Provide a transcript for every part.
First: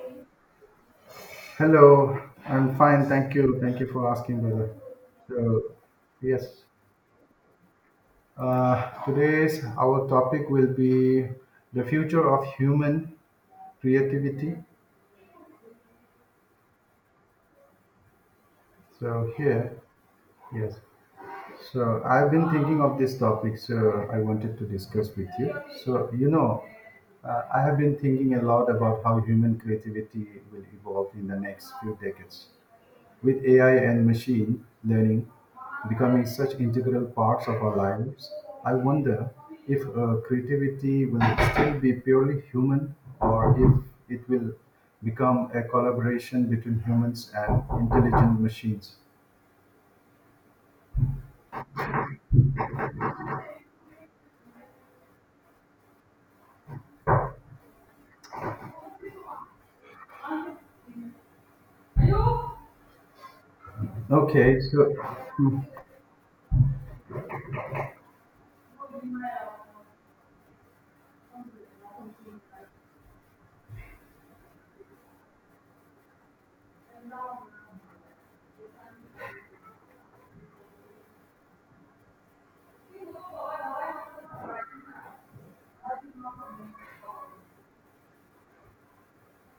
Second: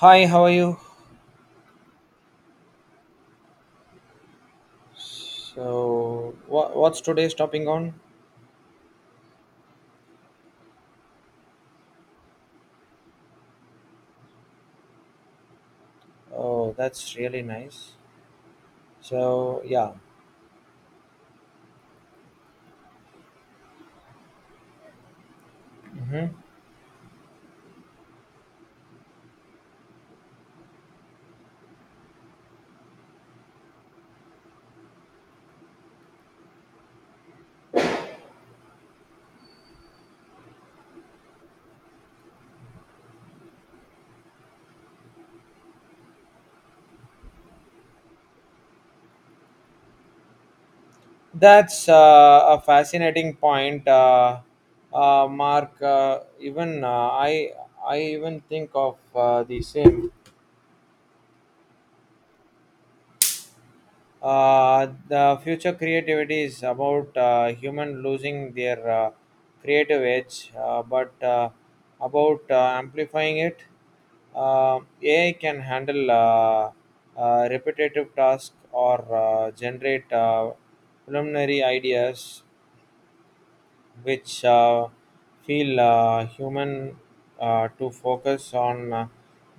Hi, how are you? Hello, I'm fine. Thank you. Thank you for asking, brother. So, So, yes, what, what's today's topic on? Today's our topic will be the future of human creativity. Oh, that's really nice. So, So, here, yeah. yes. I've been thinking of this topic, so I wanted to discuss with you. So, Hmm, you know, I have been thinking a lot about how human creativity will evolve in the next few decades. With AI and machine learning becoming such integral parts of our lives, I wonder if creativity will still be purely human, or if it will become a collaboration between humans and intelligent machines. that's a fascinating point, Mark. Even I even think of the same. Okay, so The future creativity is about human losing their creative edge, but about amplifying it. AI can handle repetitive tasks or generate preliminary ideas which feel human to focus on uh,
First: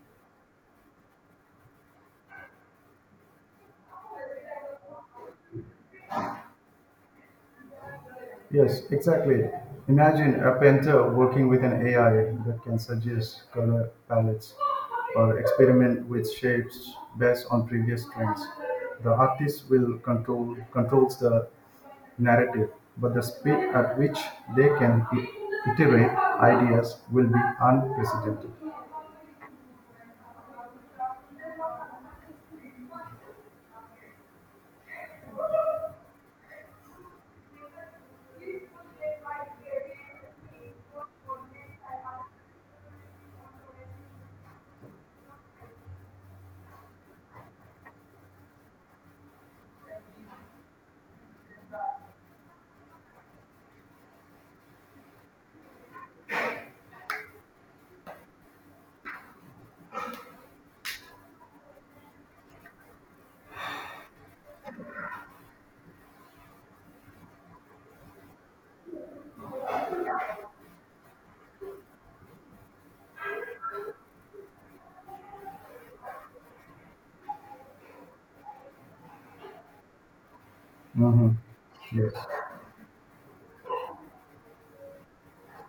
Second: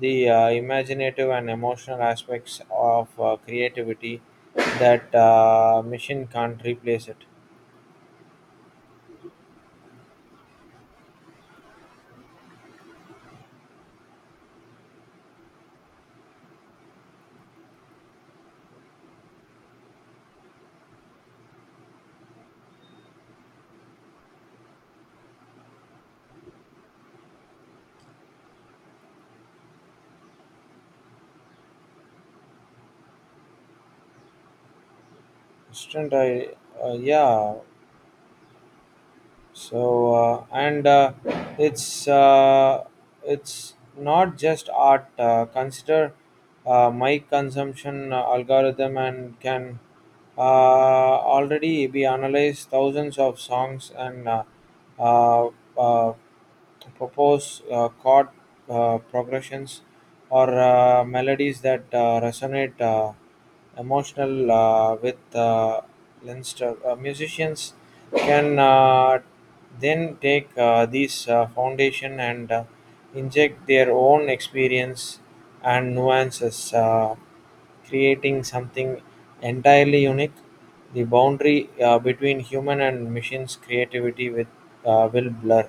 the uh, imaginative and emotional aspects of creativity that machine can't replace it. Yes, exactly. Imagine a painter working with an AI that can suggest color palettes or experiment with shapes based on previous trends. The artist will control controls the narrative, but the speed at which they can iterate ideas will be unprecedented. Student, I, yeah. So and it's uh, it's not just art. Consider my consumption algorithm and can already be analyzed thousands of songs and uh, uh, propose chord progressions or melodies that resonate emotional with Leinster. Musicians can then take these foundation and inject their own experience and nuances, creating something entirely unique. The Mhm. boundary Yes. between human and machines creativity with will blur.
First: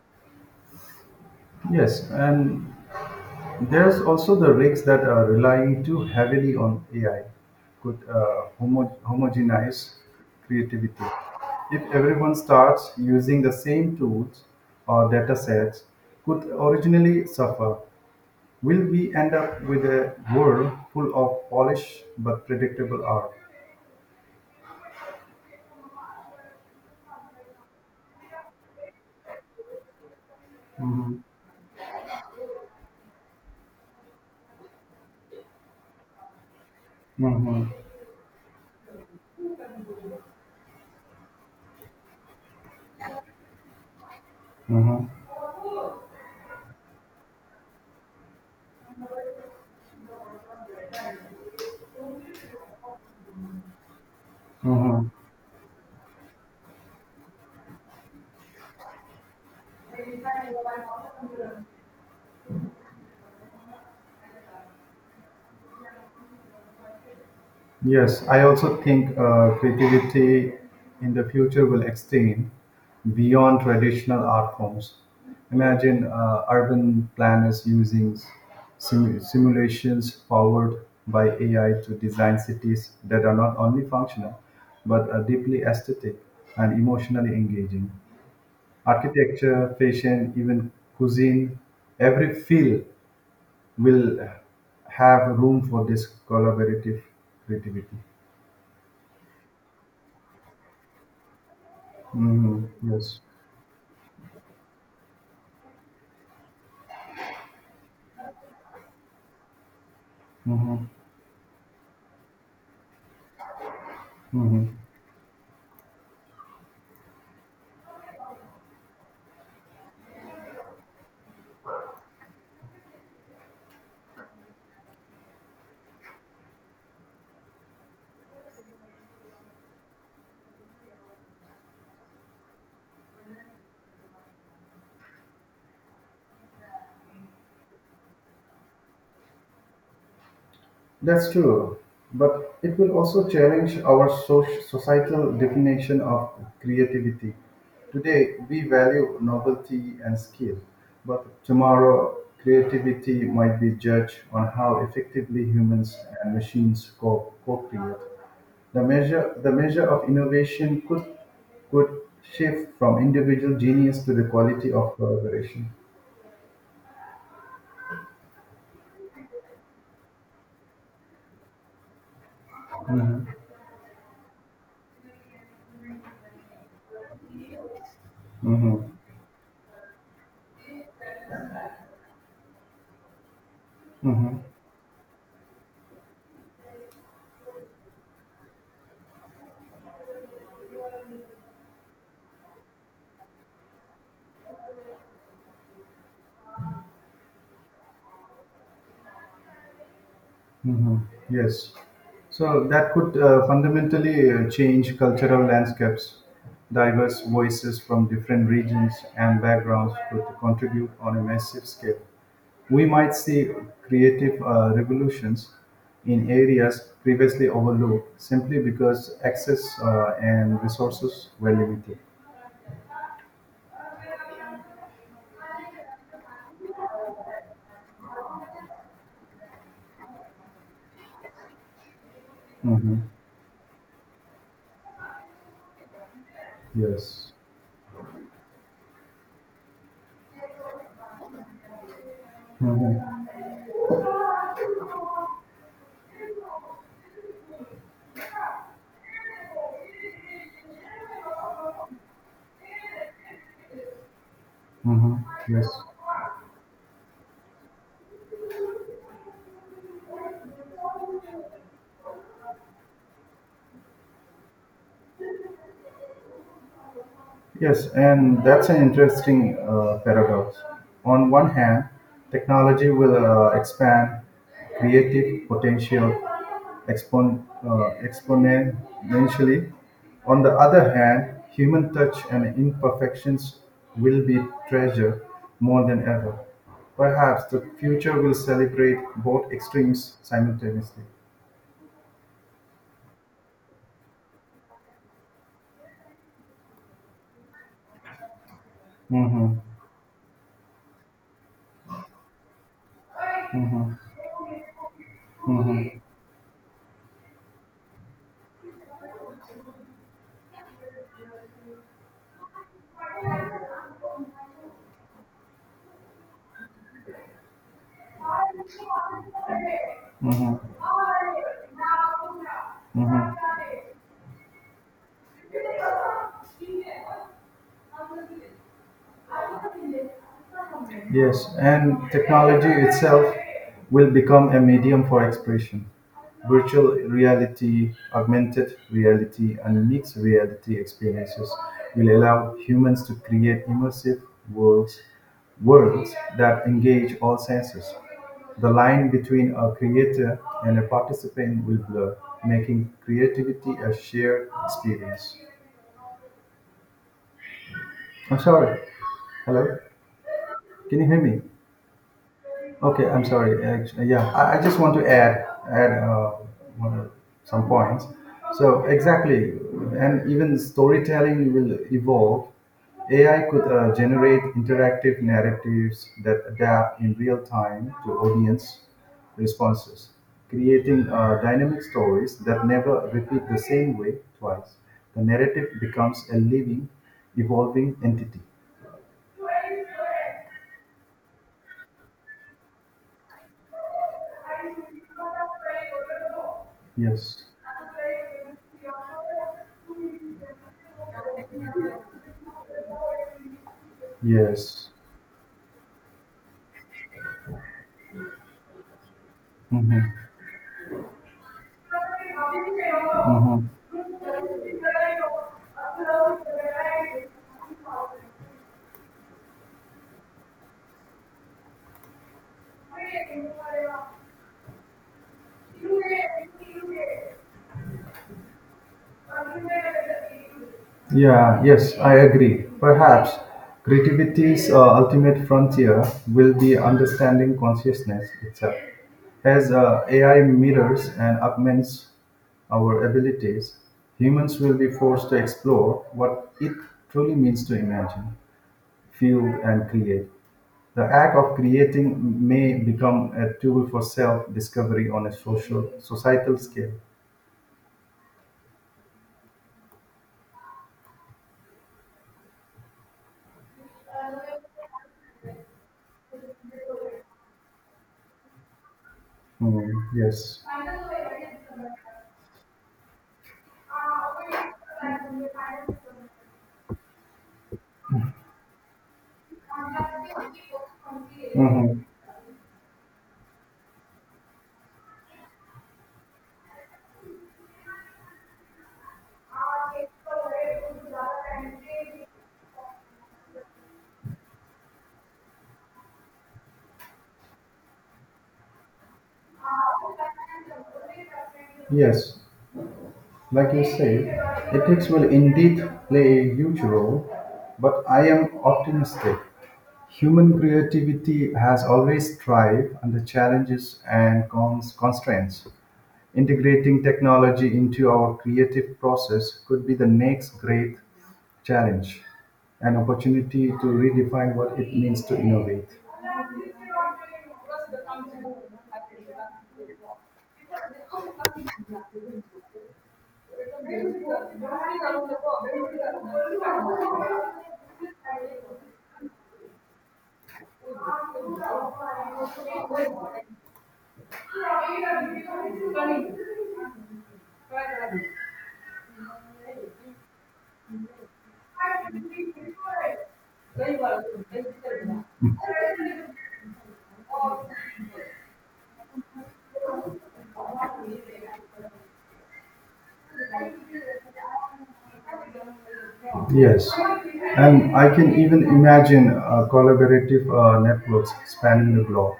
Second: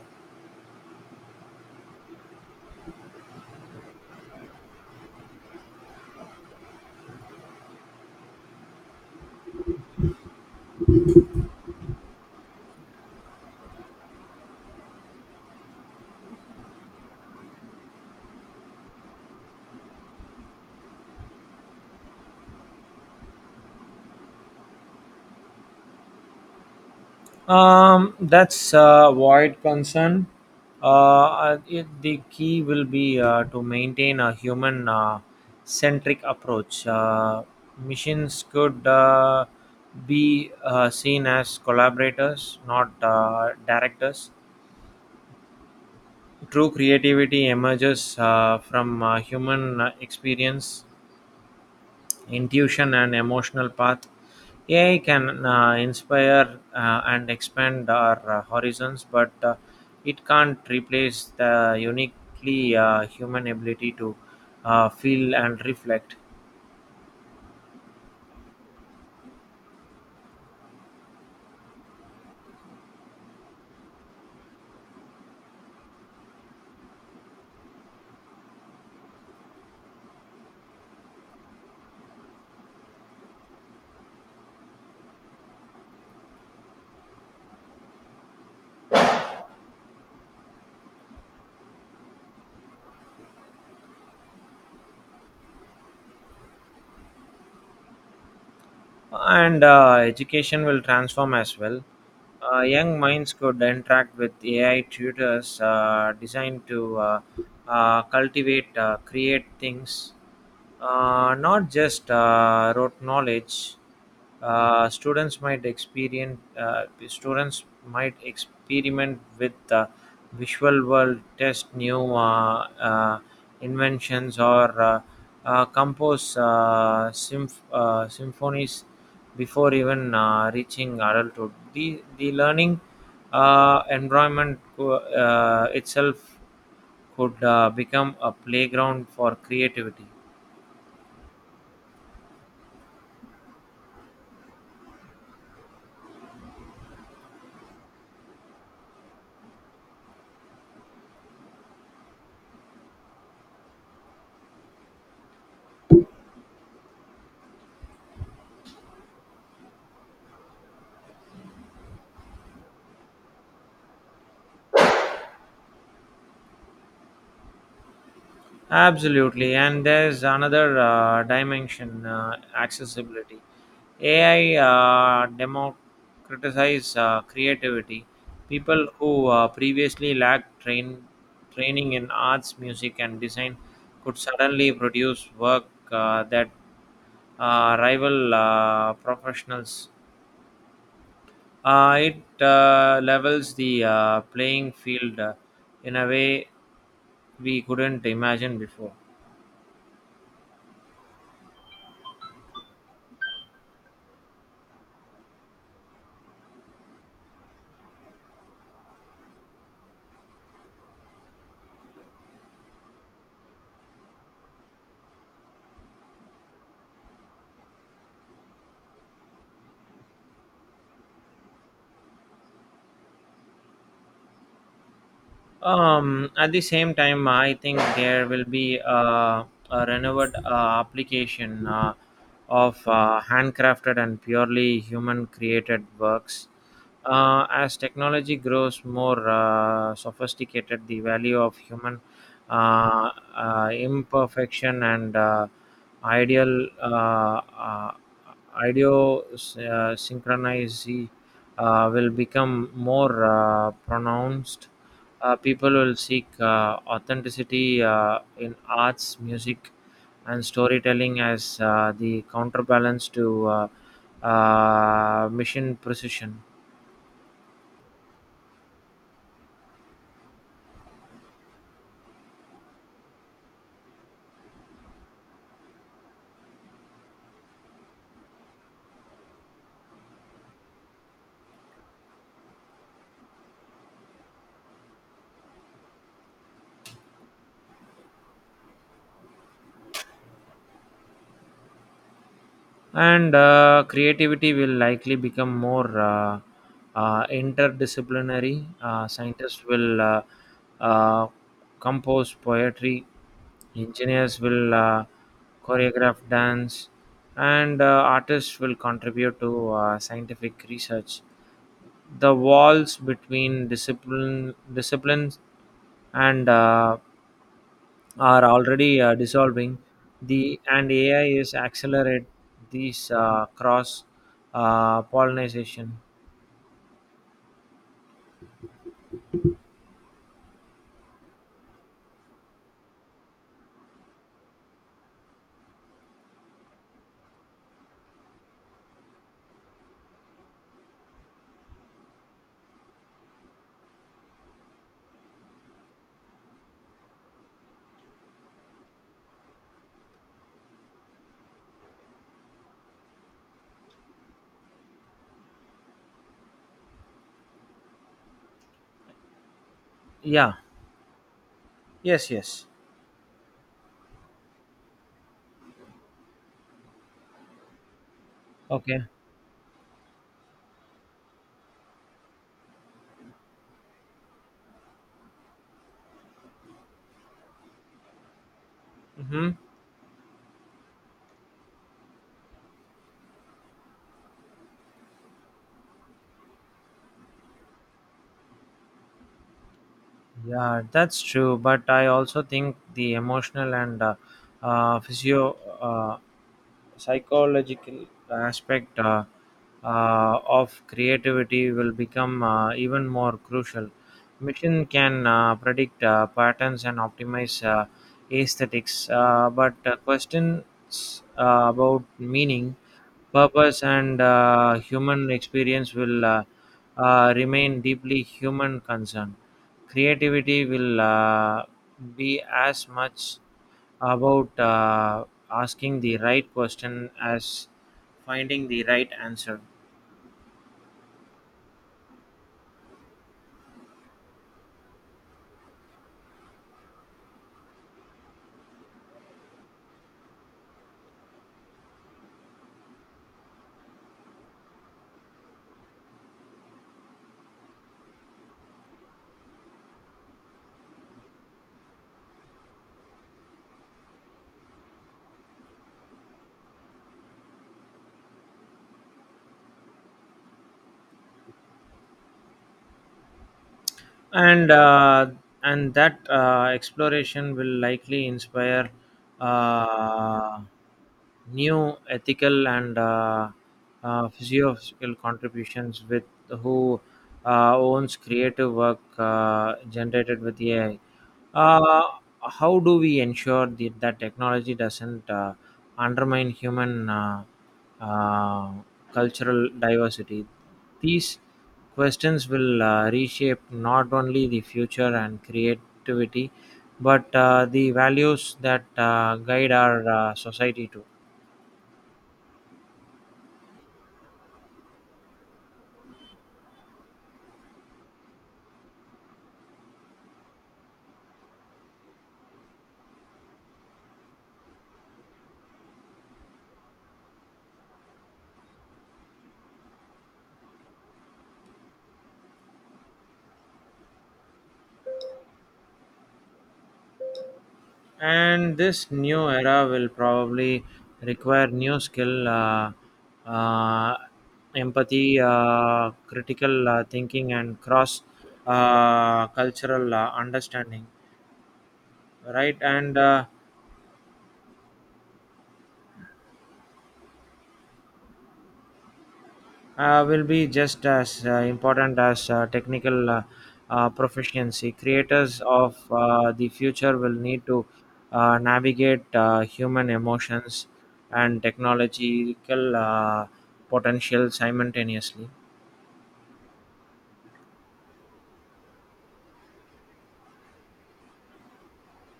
Yes, and There's also the risks that relying too heavily on AI could homogenize creativity. If everyone starts using the same tools or data sets, could originally suffer. Will we end up with a world full of polished but predictable art? That's a wide concern. Mm-hmm. The key will be to maintain a human centric approach. Mm-hmm. Machines could be seen as collaborators, not directors. Mm-hmm. True creativity emerges from human experience, intuition and emotional path. AI Mm-hmm. can inspire and expand our horizons, but it can't replace the uniquely human ability to feel and reflect. Yes, I also think creativity in the future will extend beyond traditional art forms. Imagine urban planners using simulations powered by AI to design cities that are not only functional but are deeply aesthetic and emotionally engaging. Architecture, fashion, even cuisine, every field will have room for this collaborative creativity. And education will transform as well. Mhm. Young Yes. minds could interact with AI tutors designed to cultivate, create things, Mhm. Not just rote knowledge. Mhm. Students might experiment with the visual world, test new inventions, or compose symphonies before even reaching adulthood. The learning environment itself could become a playground for creativity. That's true. But it will also challenge our societal definition of creativity. Today, we value novelty and skill, but tomorrow, creativity might be judged on how effectively humans and machines co-create. The measure of innovation could shift from individual genius to the quality of collaboration. Absolutely, and there's another dimension, Mhm. accessibility. AI democratizes creativity. Mhm. People who training in arts, music, and design could Mhm. suddenly produce work that rival professionals. It levels the playing field in a way we couldn't imagine before. Hmm. Yes. So that could fundamentally change cultural landscapes. Diverse voices from different regions and backgrounds could contribute on a massive scale. We might see creative revolutions in areas previously overlooked simply because access and resources were limited. At the same time, I think there will be a renewed application of Hmm. Handcrafted and purely human created works. Yes. As technology grows more sophisticated, the value of human uh, Hmm. Imperfection and ideal ideo synchronicity will become more pronounced. Hmm. Yes. People will seek authenticity in arts, music, and storytelling as the counterbalance to mission precision. Yes, and that's an interesting paradox. On one hand, technology will expand creative potential exponentially. On the other hand, human touch and imperfections will be treasured more than ever. Perhaps the future will celebrate both extremes simultaneously. And creativity will likely become more interdisciplinary. Hmm. Scientists will uh, compose poetry, Hmm. engineers will Hmm. choreograph dance, and artists will contribute to scientific research. The walls between disciplines and are already dissolving, Hmm. the and AI is accelerate these Hmm. Cross pollination. Yes, and technology itself will become a medium for expression. Virtual reality, augmented reality, and mixed reality experiences will allow humans to create immersive worlds, worlds that engage all senses. The line between a creator and a participant will blur, making creativity a shared experience. I'm sorry. Hello? Yeah, Can you hear me? yes, yes, Okay, I'm sorry. Actually, yeah, I just want to add one- some points. So okay, exactly, and even storytelling will evolve. AI could generate interactive narratives that adapt in real time to audience mm-hmm. responses, creating dynamic stories that never repeat the same way twice. The narrative becomes a living, evolving entity. Yeah, that's true, but I also think the emotional and physio uh, Yes. psychological aspect of creativity will become even more crucial. Machine Yes. can predict patterns and optimize aesthetics, but Mhm. questions about meaning, Mhm. purpose, and human experience will remain deeply human concern. Creativity will be as much about asking the right question as finding the right answer. Yeah, yes, I agree. Perhaps creativity's ultimate frontier will be understanding consciousness itself. As AI mirrors and augments our abilities, humans will be forced to explore what it truly means to imagine. Field and create. The act of creating may become a tool for self-discovery on a social societal scale. And that exploration will likely inspire Hmm. uh, Yes. new ethical and physiological contributions with who owns creative work generated with AI. Mhm. Uh, how do we ensure that technology doesn't undermine human uh, cultural diversity? These questions will reshape not only the future and creativity, but the values that guide our society too. Yes. Like you said, ethics will indeed play a huge role, but I am optimistic. Human creativity has always thrived under challenges and constraints. Integrating technology into our creative process could be the next great challenge, an opportunity to redefine what it means to innovate. And this new era will probably require new skill, uh, empathy, critical thinking and cross cultural understanding, right? And will be just as important as technical proficiency. Creators of the future will need to navigate human emotions and technological potential simultaneously. Yes, and I can even imagine collaborative networks spanning the globe.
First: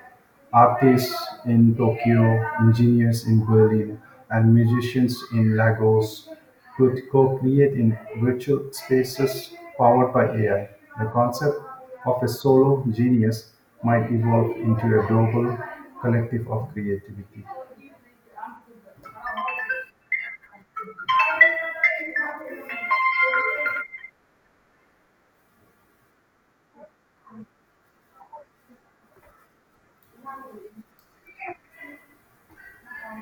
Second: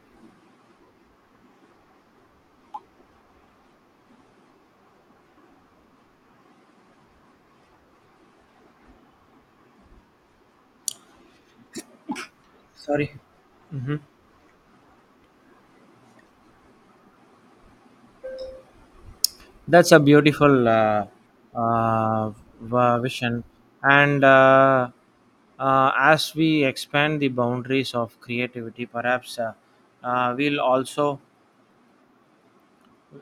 Artists in Tokyo, engineers in Berlin, and musicians in Lagos could co create in virtual spaces powered by AI. The concept of a solo Sorry. genius Hmm. might evolve into a global collective of creativity. That's a beautiful uh, vision. And as we expand the boundaries of creativity, perhaps we'll also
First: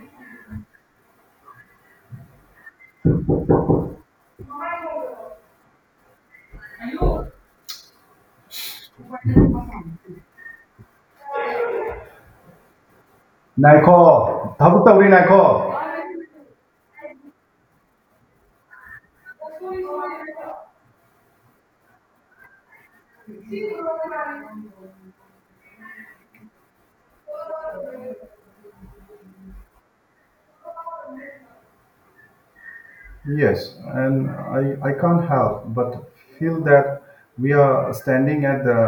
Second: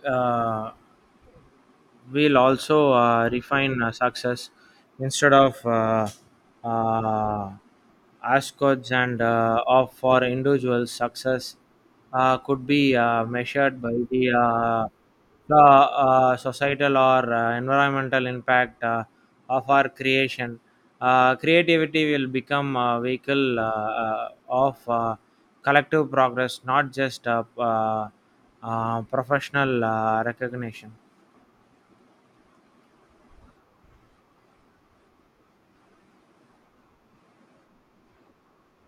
呃 will also refine success instead of uh, ascodes and of for individual success could be measured by the Nicole, uh, Thabutawi the Nicole. uh, societal or environmental impact of our creation. Creativity will become a vehicle of collective progress, not just professional recognition. Yes, and I can't help but feel that we are standing at the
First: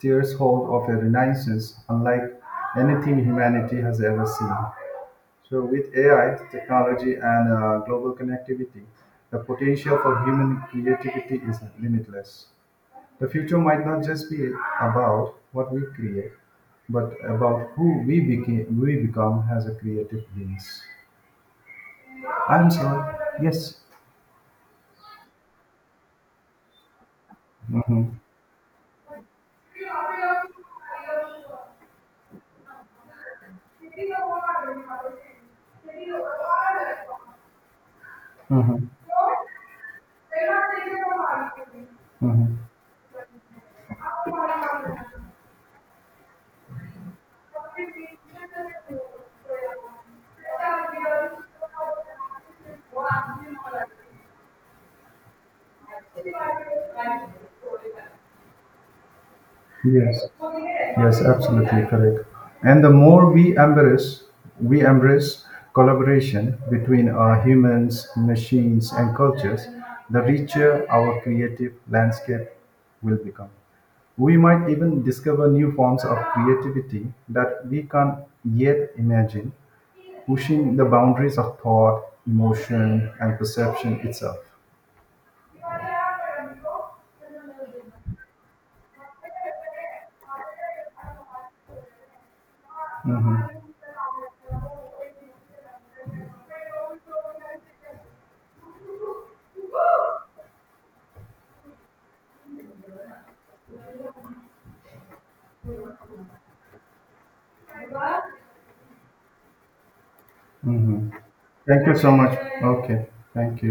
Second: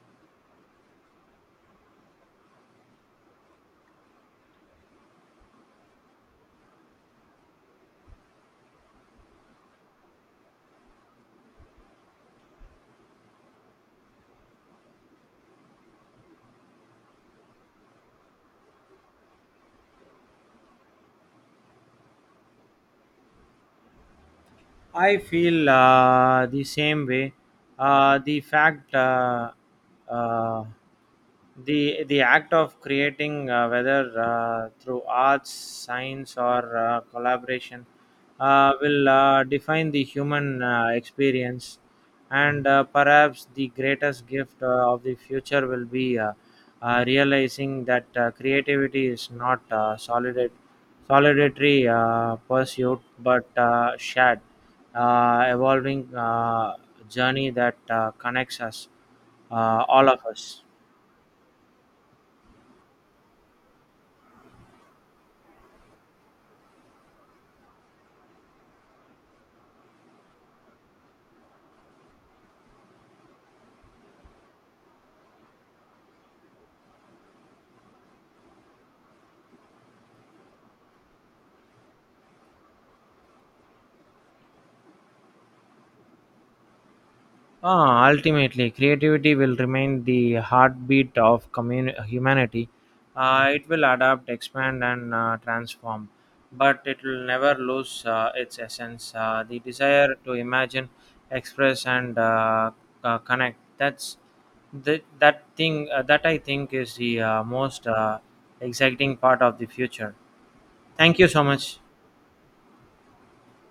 threshold of a renaissance unlike anything humanity has ever seen. So, with AI, technology, and global connectivity, the potential for human creativity is limitless. The future might not just be about what we create, but about who we, became. We become as a creative beings. I'm sorry. Yes. I feel the same way. Mm-hmm. Uh, the fact, uh, uh, the act of creating, whether through arts, science, or collaboration, Mm-hmm. will define the human experience. Mm-hmm. And perhaps the greatest gift of the future will be realizing that creativity is not solitary pursuit, but shared, evolving journey that connects us, all of Yes, us. yes, absolutely correct. And the more we embrace collaboration between our humans, machines, and cultures, the richer our creative landscape will become. We might even discover new forms of creativity that we can't yet imagine, pushing the boundaries of thought, emotion, and perception itself. Ah, ultimately, creativity will remain the heartbeat of humanity. It will adapt, expand, and transform, but it will never lose its essence. The desire to imagine, express, and connect. That thing that I think is the most exciting part of the future. Mhm. Thank you so much. Thank you so much. Okay, thank you.